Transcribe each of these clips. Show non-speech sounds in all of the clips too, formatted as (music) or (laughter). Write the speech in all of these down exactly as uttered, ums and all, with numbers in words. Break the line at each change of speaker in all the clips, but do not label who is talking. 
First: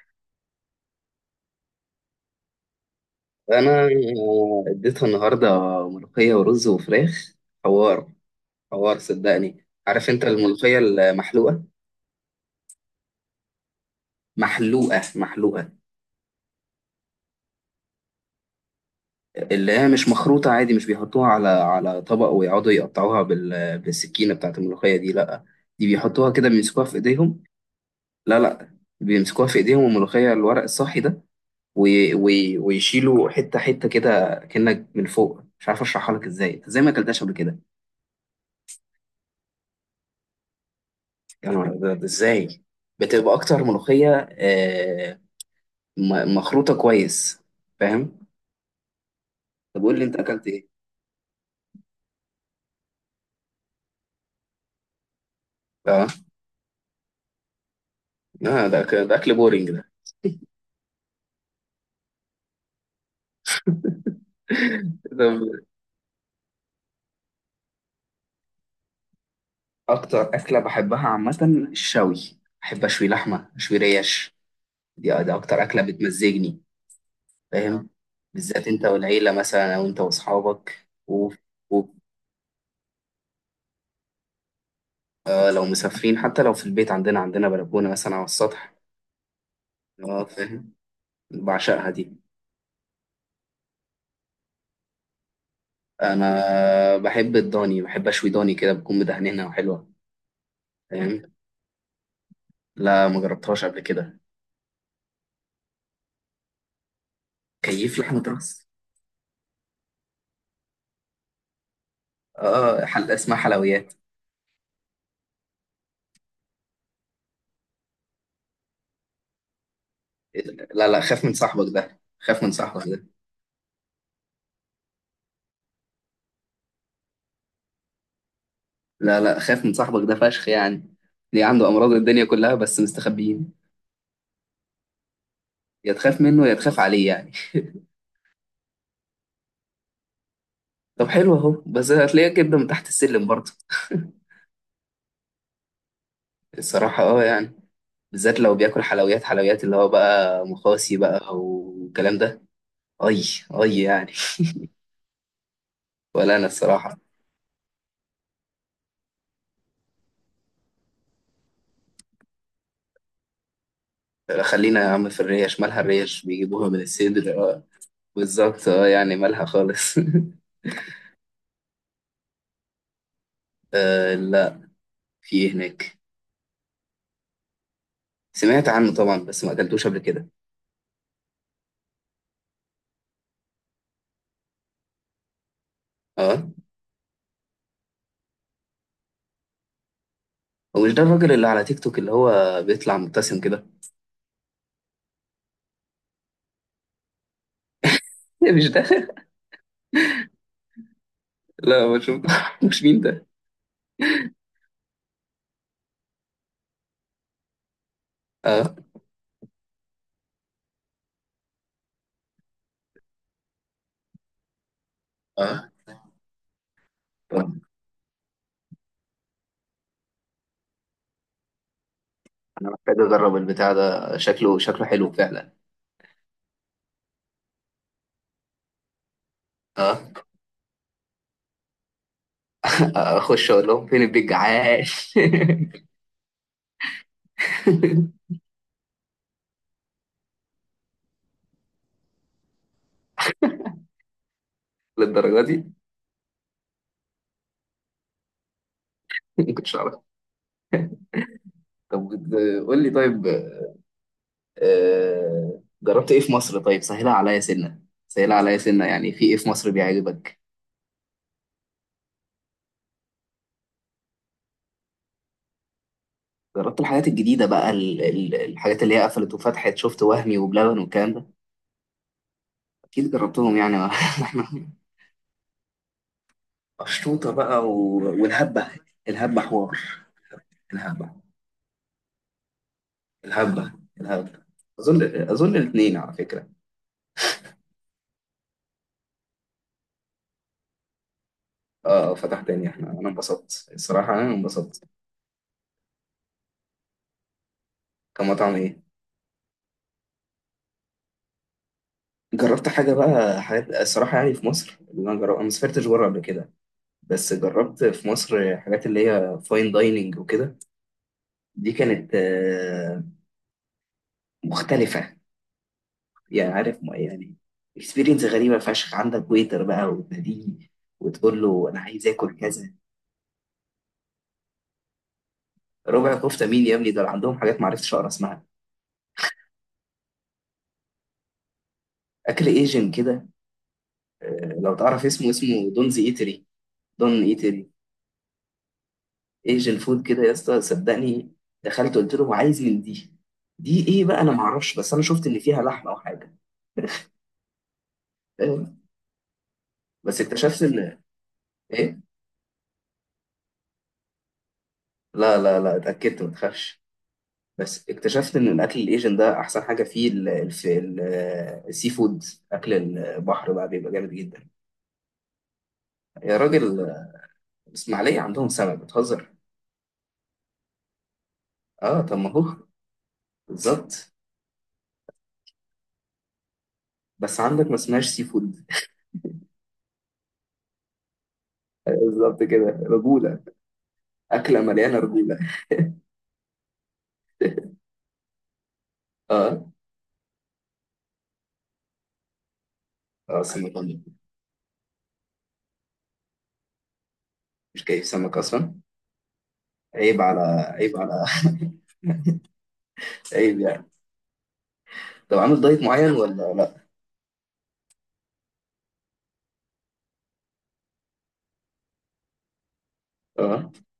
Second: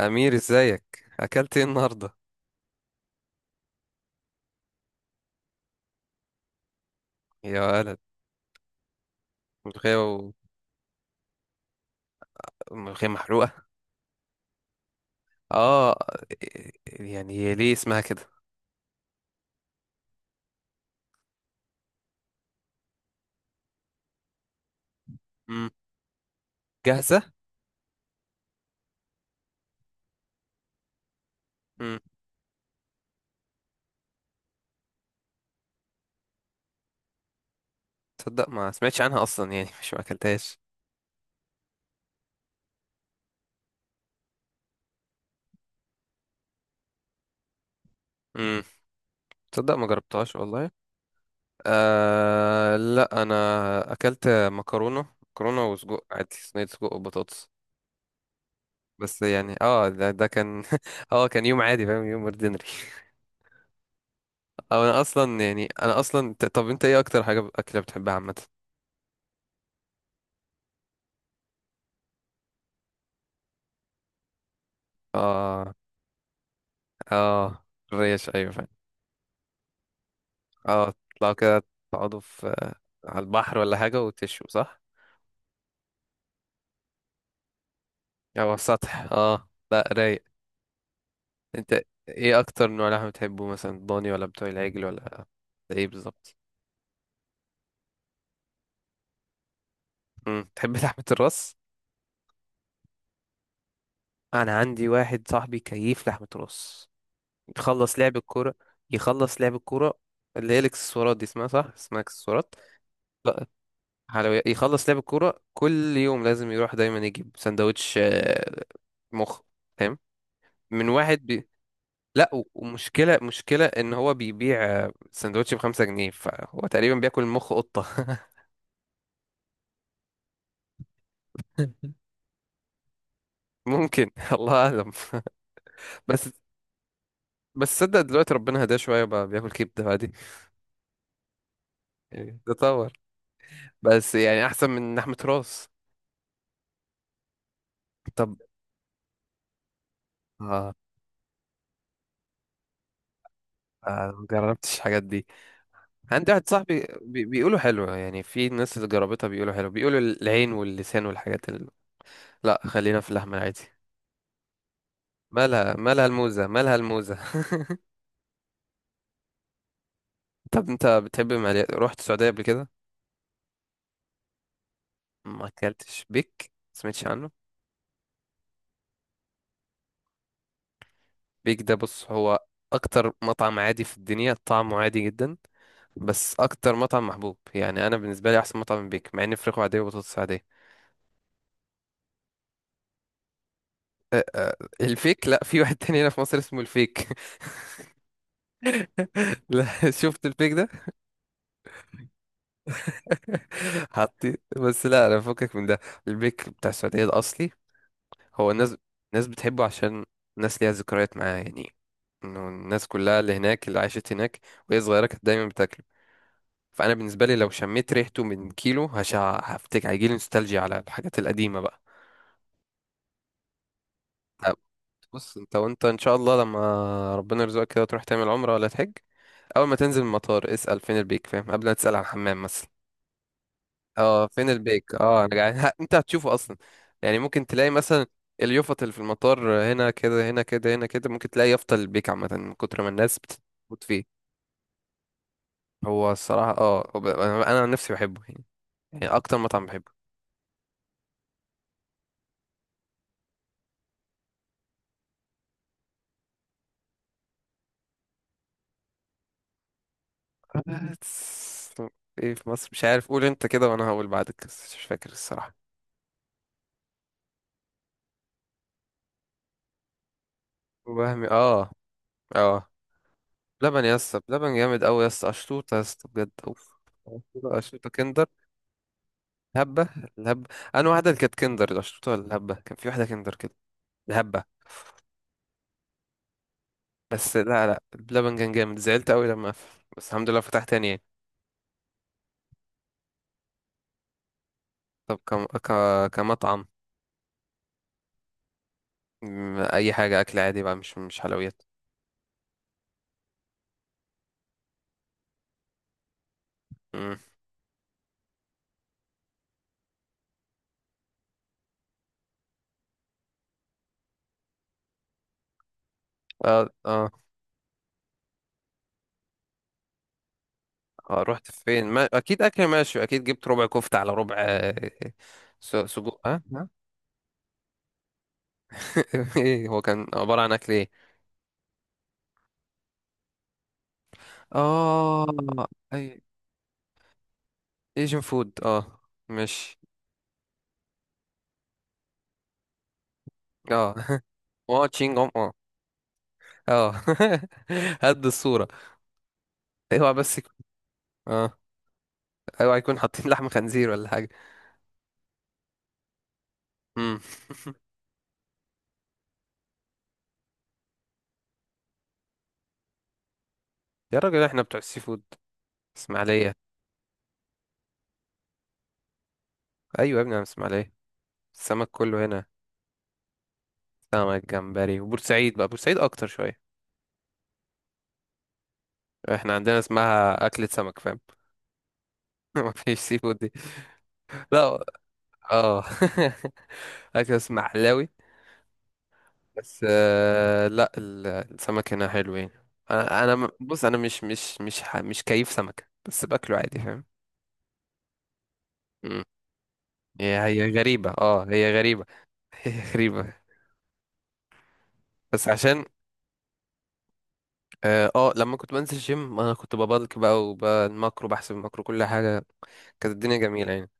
أمير، ازيك؟ أكلت ايه النهاردة
انا اديتها النهارده ملوخيه ورز وفراخ.
يا ولد؟
حوار، حوار، صدقني.
ملوخية
عارف انت
و...
الملوخيه المحلوقه
ملوخية محروقة.
محلوقه محلوقه؟
اه، يعني هي ليه اسمها كده؟
اللي هي مش مخروطه عادي، مش بيحطوها على على طبق ويقعدوا يقطعوها بال... بالسكينه بتاعت الملوخيه دي، لا.
مم.
دي بيحطوها كده، بيمسكوها في
جاهزة؟
ايديهم. لا، لا، بيمسكوها في ايديهم الملوخيه، الورق الصحي ده.
مم.
وي... وي... ويشيلوا حته حته كده، كأنك من فوق. مش عارف اشرحها لك ازاي، إنت ازاي ما اكلتهاش قبل كده؟
تصدق ما سمعتش عنها أصلا يعني (laughs) مش ما أكلتهاش.
يا نهار أبيض، إزاي؟ بتبقى أكتر ملوخية آه، م- مخروطة كويس. فاهم؟
مم. تصدق
طب
ما
قول لي، أنت
جربتهاش
أكلت إيه؟
والله. آه، لا أنا أكلت مكرونة مكرونة وسجق
أه
عادي، صينية سجق وبطاطس.
لا، ده أك- ده
بس
أكل
يعني
بورينج
اه
ده.
ده, ده كان (laughs) اه كان يوم عادي، فاهم؟ يوم اوردينري (laughs) أو انا
ده
اصلا، يعني انا اصلا ت- طب، انت ايه اكتر حاجه اكله بتحبها عامه؟
أكتر أكلة بحبها عامة، الشوي. بحب أشوي لحمة، أشوي ريش. دي دي أكتر
اه.
أكلة بتمزجني.
اه.
فاهم؟
الريش، ايوه، فاهم.
بالذات أنت والعيلة مثلا، أو أنت وأصحابك
اه،
و-
تطلعوا كده،
و-
تقعدوا في على البحر ولا حاجة وتشوا، صح؟
آه، لو مسافرين. حتى لو في البيت، عندنا عندنا بلكونة مثلا على
او على
السطح.
السطح، اه، لا رايق.
أه، فاهم؟
انت
بعشقها دي.
ايه اكتر نوع لحمة بتحبه؟ مثلا ضاني ولا بتوع العجل ولا ايه بالظبط؟
انا بحب الضاني، بحب اشوي ضاني كده بتكون مدهنينها وحلوه.
امم، تحب لحمة
فاهم؟
الراس؟
لا، ما جربتهاش قبل كده.
انا عندي واحد صاحبي كيف لحمة راس. يخلص
كيف
لعب
لحمه
الكورة
راس؟
يخلص لعب الكورة اللي هي الاكسسوارات دي اسمها، صح؟ اسمها اكسسوارات.
اه، حل... اسمها
لا،
حلويات.
حلويات. يخلص لعب الكورة كل يوم لازم يروح دايما يجيب سندوتش، آه، مخ، فاهم؟ من
لا لا، خاف
واحد
من
بي...
صاحبك ده،
لا، و-
خاف من صاحبك ده.
ومشكلة مشكلة ان هو بيبيع آه، سندوتش بخمسة جنيه، فهو تقريبا بياكل مخ قطة.
لا لا، خاف من صاحبك ده فشخ يعني. ليه عنده امراض
(laughs)
الدنيا كلها بس مستخبيين.
ممكن، الله اعلم.
يا تخاف
بس
منه يا تخاف عليه يعني.
بس،
(laughs)
صدق دلوقتي ربنا هداه شوية، بقى بياكل كبدة عادي.
طب حلو اهو، بس هتلاقيه
يعني
كده من تحت
تطور.
السلم برضه.
بس
(laughs)
يعني احسن من لحمة راس.
الصراحة اه يعني،
طب،
بالذات لو بياكل حلويات، حلويات اللي هو بقى
آه
مخاصي بقى والكلام ده. اي، اي
آه،
يعني.
ما
(laughs)
جربتش الحاجات دي. عندي
ولا انا
واحد صاحبي
الصراحه.
بي- بيقولوا حلوة، يعني في ناس اللي جربتها بيقولوا حلو، بيقولوا العين واللسان والحاجات اللي... لا، خلينا في اللحمة العادي.
خلينا يا عم في الريش،
مالها
مالها
مالها
الريش؟
الموزة،
بيجيبوها
مالها
من
الموزة
الصدر، اه.
(laughs)
بالظبط، اه يعني، مالها خالص. (laughs)
طب انت بتحب المقليات؟ رحت السعودية قبل كده؟
آه لا، في
ما
ايه هناك؟
اكلتش بيك؟ سمعتش عنه؟
سمعت عنه طبعا بس ما اكلتوش قبل كده.
بيك ده، بص، هو اكتر مطعم عادي في الدنيا، طعمه عادي جدا. بس
اه،
اكتر مطعم محبوب، يعني انا بالنسبة لي احسن مطعم من بيك، مع ان فراخه عادية وبطاطس عادية.
ومش ده الراجل اللي على تيك توك اللي هو بيطلع مبتسم كده؟ (laughs)
أه، أه، الفيك، لا، في واحد تاني هنا في مصر اسمه الفيك.
إيه، مش ده؟ (laughs)
(laughs) لا، شفت البيك ده؟
لا ما شفتوش، (laughs) مين ده؟
(laughs) حطيت بس، لا انا فكك من ده. البيك بتاع السعودية الاصلي. هو الناس
اه،
الناس بتحبه عشان الناس ليها ذكريات معاه، يعني انه الناس كلها اللي هناك، اللي عاشت هناك وهي صغيره، كانت دايما
اه،
بتاكله. فانا بالنسبه لي
طب
لو شميت ريحته من كيلو، هش هفتكر، هيجيلي نوستالجيا على الحاجات القديمه بقى.
انا محتاج اجرب البتاع ده،
طب،
شكله شكله حلو
بص،
فعلا.
انت وانت ان شاء الله، لما ربنا يرزقك كده، تروح تعمل عمره ولا تحج، اول ما
اه.
تنزل من المطار اسال فين البيك، فاهم؟ قبل ما تسال على الحمام مثلا.
(laughs) اخش اقول لهم فين
اه،
البيج،
فين البيك.
عاش.
اه انا جعان (laughs) انت هتشوفه اصلا، يعني ممكن تلاقي مثلا
(laughs)
اليافطة اللي في المطار، هنا كده، هنا كده، هنا كده، ممكن تلاقي يافطة البيك عامة من كتر ما الناس بتموت فيه.
للدرجه دي؟
هو الصراحة اه هو ب- انا أنا عن نفسي بحبه، يعني. يعني اكتر
ما
مطعم
كنتش
بحبه.
اعرف. طب قول لي طيب، آه، جربت ايه في مصر؟ طيب سهلها عليا سنة، سهلها عليا سنة، يعني في ايه في مصر بيعجبك؟
(laughs) بس ايه في مصر؟ مش عارف، قول انت كده وانا هقول بعدك، بس مش فاكر الصراحة.
جربت الحاجات الجديدة بقى، ال- ال- الحاجات اللي هي قفلت وفتحت؟ شفت وهمي وبلبن والكلام ده؟
وهمي، اه، اه،
اكيد جربتهم يعني.
لبن يا اسطى،
(laughs) احنا
لبن جامد قوي يا اسطى، اشطوطه يا اسطى، بجد، اوف.
قشطوطة
اشطوطه
بقى و...
أشطوطة كندر.
والهبة. الهبة حوار.
الهبة الهبة أنا واحدة
الهبة،
اللي كانت كندر، لو شفتوها الهبة كان في واحدة كندر كده.
الهبة، الهبة.
الهبة.
اظن، اظن الاثنين على فكرة.
بس لا، لا، اللبن كان جامد، زعلت أوي لما قفل، بس الحمد لله فتح تاني يعني.
اه، آه، فتح تاني، احنا انا انبسطت الصراحة، انا انبسطت.
طب، كم... ك... كمطعم.
كمطعم ايه؟
مم، أي حاجة أكل عادي بقى، مش مش حلويات.
جربت حاجة بقى، حاجات الصراحة يعني في مصر اللي انا جربت، انا ما سافرتش بره قبل كده.
مم.
بس جربت في مصر حاجات اللي هي فاين دايننج وكده. دي كانت آه، مختلفة. يعني
اه،
عارف م-
اه،
يعني اكسبيرينس غريبة فشخ، عندك ويتر بقى وتناديه
اه،
وتقول
رحت
له أنا
فين؟
عايز
ما...
آكل
أكيد أكل
كذا.
ماشي. أكيد جبت ربع كفتة على ربع، آه، س-
ربع
سجق، ها
كفتة مين
ها؟
يا ابني، دول عندهم حاجات معرفتش أقرأ اسمها.
(laughs) ايه هو؟ كان عبارة عن أكل ايه؟
أكل ايجن كده، آه، لو تعرف اسمه
اه،
اسمه دونز
اي،
ايتري، دون ايتري.
ايجن فود. اه مش
ايجن فود كده يا اسطى، صدقني. دخلت قلت له عايز من دي، دي
اه
ايه بقى
(laughs)
انا معرفش،
اه
بس انا
تشينج،
شفت ان فيها لحمه او حاجه.
اه (laughs) هد الصورة.
آه،
اوعى
بس
بس يكون
اكتشفت ان،
اه
إيه؟
اوعى يكون حاطين لحم خنزير ولا حاجة.
لا لا لا، اتأكدت ما تخافش.
امم (laughs)
بس اكتشفت ان الاكل الايجن ده احسن حاجه فيه ال- الف- ال- السي فود، اكل البحر بقى، بيبقى جامد
يا راجل،
جدا.
احنا بتوع السي فود،
يا
اسماعيلية.
راجل، الاسماعيليه عندهم سمك بتهزر.
ايوه يا ابني، انا من اسماعيلية، السمك
اه طب
كله
ما
هنا.
هو بالظبط.
سمك، جمبري، وبورسعيد، بقى بورسعيد اكتر شوية.
بس عندك ما اسمهاش سي فود،
احنا عندنا اسمها اكلة سمك، فاهم؟
بالظبط
(laughs)
كده،
مفيش سي فود
رجوله.
دي.
اكله
لا،
مليانه رجوله.
اه (laughs) اكل اسماعيلاوي.
اه،
بس آه، لا، ال- السمك هنا حلو يعني. انا انا
اه،
م-
سمك،
بص، انا مش مش مش ح- مش كيف سمكة، بس باكله عادي، فاهم؟
مش كيف سمك اصلا. عيب
هي
على،
هي
عيب
غريبة،
على. (laughs)
اه هي غريبة (laughs) هي غريبة.
عيب يعني. طب
بس
عامل دايت
عشان
معين ولا لا؟
اه آه، لما كنت بنزل جيم، انا كنت ببلك بقى وبالماكرو، بحسب الماكرو كل حاجة. كانت الدنيا
اه،
جميلة يعني.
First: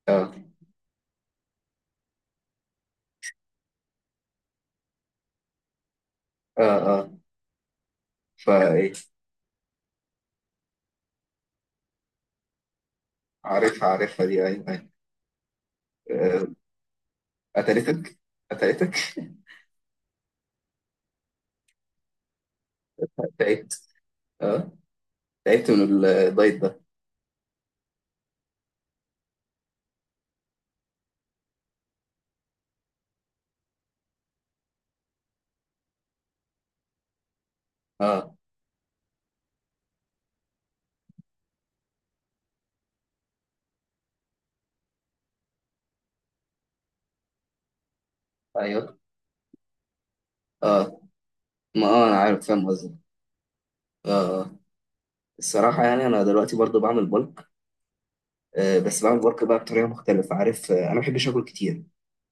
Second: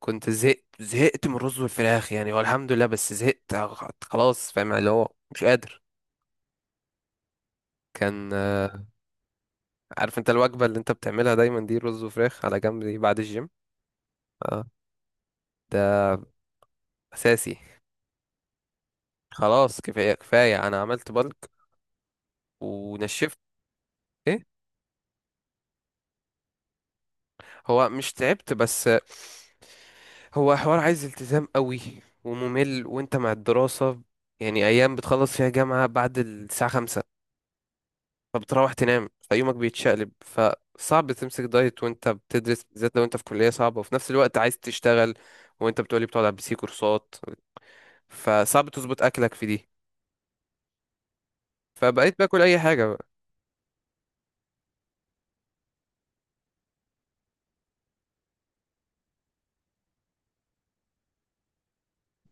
كنت
اه،
زهقت زهقت من الرز والفراخ يعني، هو الحمد لله، بس زهقت خلاص، فاهم؟ اللي هو مش قادر.
اه، اه،
كان آه،
فايه؟
عارف انت الوجبة اللي انت بتعملها دايما دي، رز وفراخ على جنب دي بعد الجيم.
عارفها عارفها دي،
اه،
ايوه، أيوة.
ده
آه،
اساسي.
قتلتك، قتلتك.
خلاص، كفاية كفاية، انا عملت بلك
(laughs)
ونشفت.
تعبت.
ايه؟
اه تعبت من الدايت ده.
هو مش تعبت بس، هو حوار عايز التزام قوي، وممل، وانت مع الدراسة، يعني ايام بتخلص فيها جامعة بعد الساعة خمسة،
اه،
فبتروح تنام، فيومك بيتشقلب، فصعب تمسك دايت وانت بتدرس، بالذات لو انت في كلية صعبة وفي نفس الوقت عايز تشتغل، وانت بتقولي بتقعد على البي سي كورسات، فصعب
ايوه،
تظبط اكلك في دي.
اه، ما اه انا
فبقيت باكل
عارف
اي
فاهم قصدك.
حاجة
اه، آه. الصراحه يعني انا دلوقتي برضو بعمل بلك. آه، بس بعمل بلك بقى بطريقه مختلفه، عارف؟ آه، انا ما بحبش اكل كتير،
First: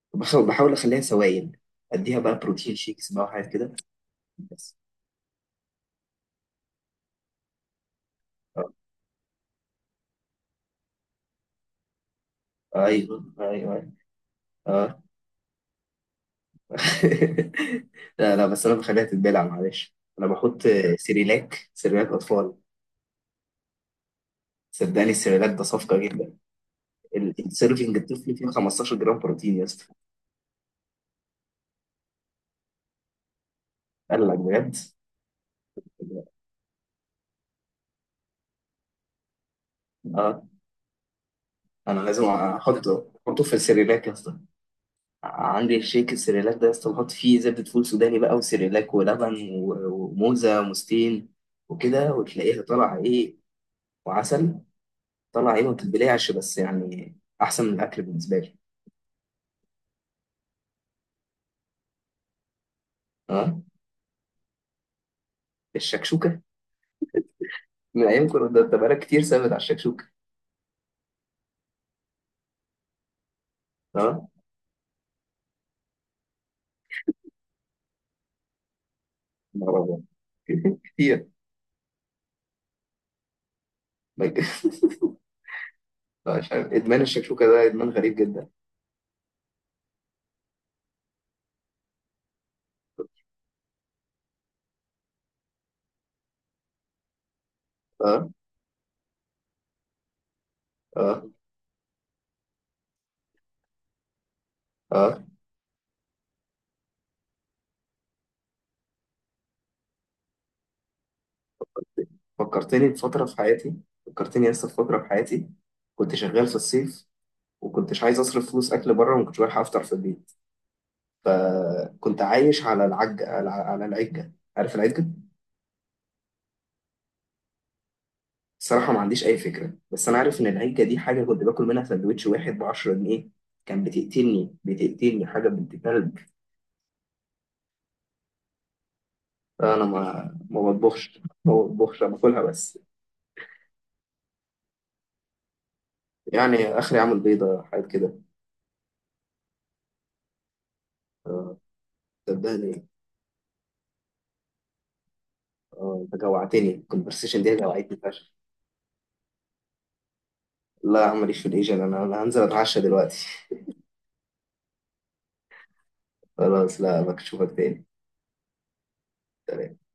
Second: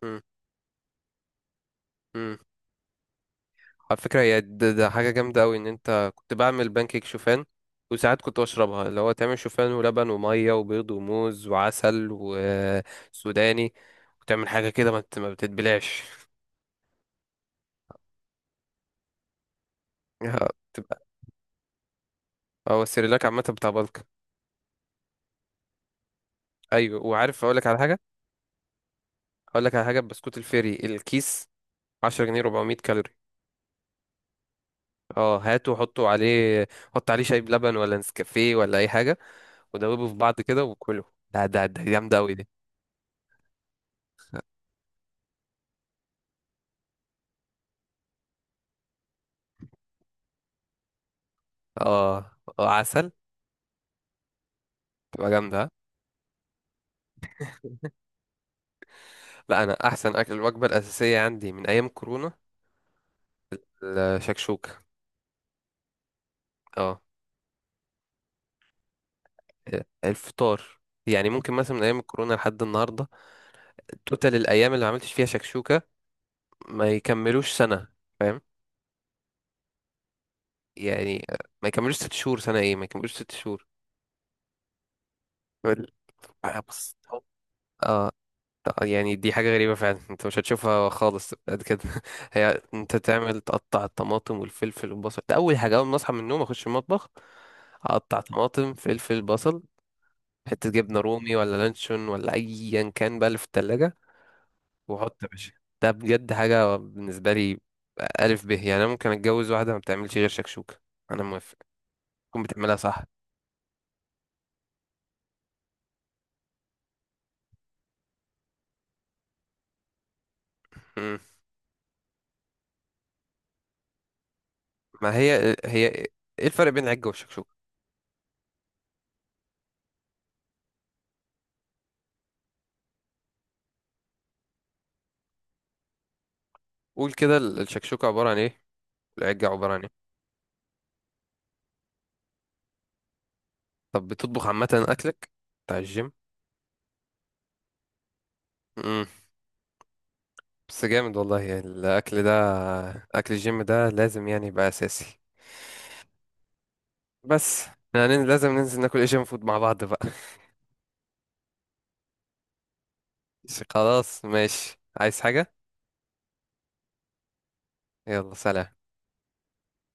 بقى.
بحاول بحاول اخليها سوائل. اديها بقى بروتين شيكس بقى وحاجات كده.
على فكرة، هي ده,
بس
ده حاجة جامدة أوي، إن أنت كنت بعمل بانكيك شوفان، وساعات كنت
آه.
بشربها، اللي هو تعمل شوفان ولبن ومية وبيض وموز وعسل
ايوه ايوه،
وسوداني،
أيوة.
وتعمل حاجة كده ما
اه.
بت- ما بتتبلعش.
(laughs) لا لا بس انا بخليها تتبلع، معلش
(laughs)
انا
آه،
بحط آه،
تبقى.
سيريلاك، سيريلاك اطفال.
هو السيريلاك عامة بتاع بلك.
صدقني السيريلاك ده صفقه جدا.
أيوة، وعارف، أقولك على
السيرفنج
حاجة
الطفل فيه خمستاشر جرام بروتين يا
أقولك على
اسطى.
حاجة بسكوت الفيري الكيس، عشرة جنيه، أربعمية كالوري.
قال لك بجد؟
اه، هاته وحطه عليه، حط عليه شاي بلبن ولا نسكافيه ولا أي حاجة، ودوبه في بعض
اه.
كده وكله. ده ده ده
انا
جامدة
لازم
أوي دي.
احطه، احطه في السيريلاك يا اسطى. عندي الشيك السيريلاك ده يا اسطى، بحط فيه زبدة فول سوداني بقى، وسيريلاك ولبن و- وموزة ومستين وكده،
اه
وتلاقيها
آه،
طالعة
عسل،
ايه. وعسل.
تبقى
طالعة ايه،
جامدة.
ما بتتبلعش بس يعني، احسن من الاكل بالنسبة لي.
لا انا احسن اكل، الوجبه الاساسيه عندي من ايام كورونا
اه
الشكشوكه.
الشكشوكة.
اه،
من ايام كنا، ده ده بقالك كتير ثابت على الشكشوكة.
الفطار، يعني ممكن مثلا من ايام الكورونا لحد النهارده،
اه.
توتال الايام اللي ما عملتش فيها شكشوكه ما يكملوش سنه، فاهم؟
نهار أبيض. (laughs)
يعني،
كتير.
ما يكملوش ست شهور، سنه ايه؟ ما يكملوش ست شهور.
(laughs)
بل-
مش
آه،
عارف،
بص
ادمان
هو-
الشكشوكة ده ادمان غريب جدا.
يعني دي حاجه غريبه فعلا، انت مش هتشوفها خالص قد كده (laughs) هي، انت تعمل تقطع الطماطم والفلفل والبصل، ده اول حاجه، اول ما اصحى من النوم اخش المطبخ، اقطع
اه،
طماطم فلفل بصل، حتة جبنة
اه،
رومي ولا لانشون ولا أيا كان بقى اللي في التلاجة،
اه،
وحط يا باشا. ده بجد حاجة بالنسبة لي. ألف ب، يعني أنا ممكن أتجوز واحدة ما بتعملش غير شكشوكة، أنا موافق، تكون بتعملها
فكرتني
صح.
بفترة في حياتي، فكرتني لسه في فترة في حياتي، كنت شغال في الصيف، وكنتش عايز اصرف فلوس اكل بره، وما كنتش بلحق افطر في البيت.
مم.
فكنت عايش على العجة، على على العجة. عارف العجة؟
ما هي هي إيه الفرق بين العجة والشكشوكة؟
الصراحة ما عنديش أي فكرة، بس أنا عارف إن العجة دي حاجة كنت باكل منها سندوتش واحد بعشرة جنيه. كان بتقتلني، بتقتلني حاجة بنت كلب.
قول كده، ال- الشكشوكة عبارة عن إيه؟ والعجة عبارة عن
أنا
إيه؟
ما ما بطبخش ما بطبخش، أنا باكلها بس.
طب بتطبخ عامة أكلك بتاع الجيم؟
يعني آخري أعمل بيضة، حاجات كده.
مم. بس جامد والله، يعني الأكل ده،
صدقني.
أكل الجيم ده لازم يعني يبقى أساسي.
آه، أنت جوعتني الكونفرسيشن دي،
بس
جوعتني.
يعني لازم ننزل ناكل ايجن فود مع بعض بقى.
لا يا عم، ماليش في الإيجاد، أنا أنا هنزل أتعشى دلوقتي.
بس، خلاص ماشي، عايز حاجة؟
(laughs) خلاص، لا بشوفك تاني.
يلا، سلام.
سلام.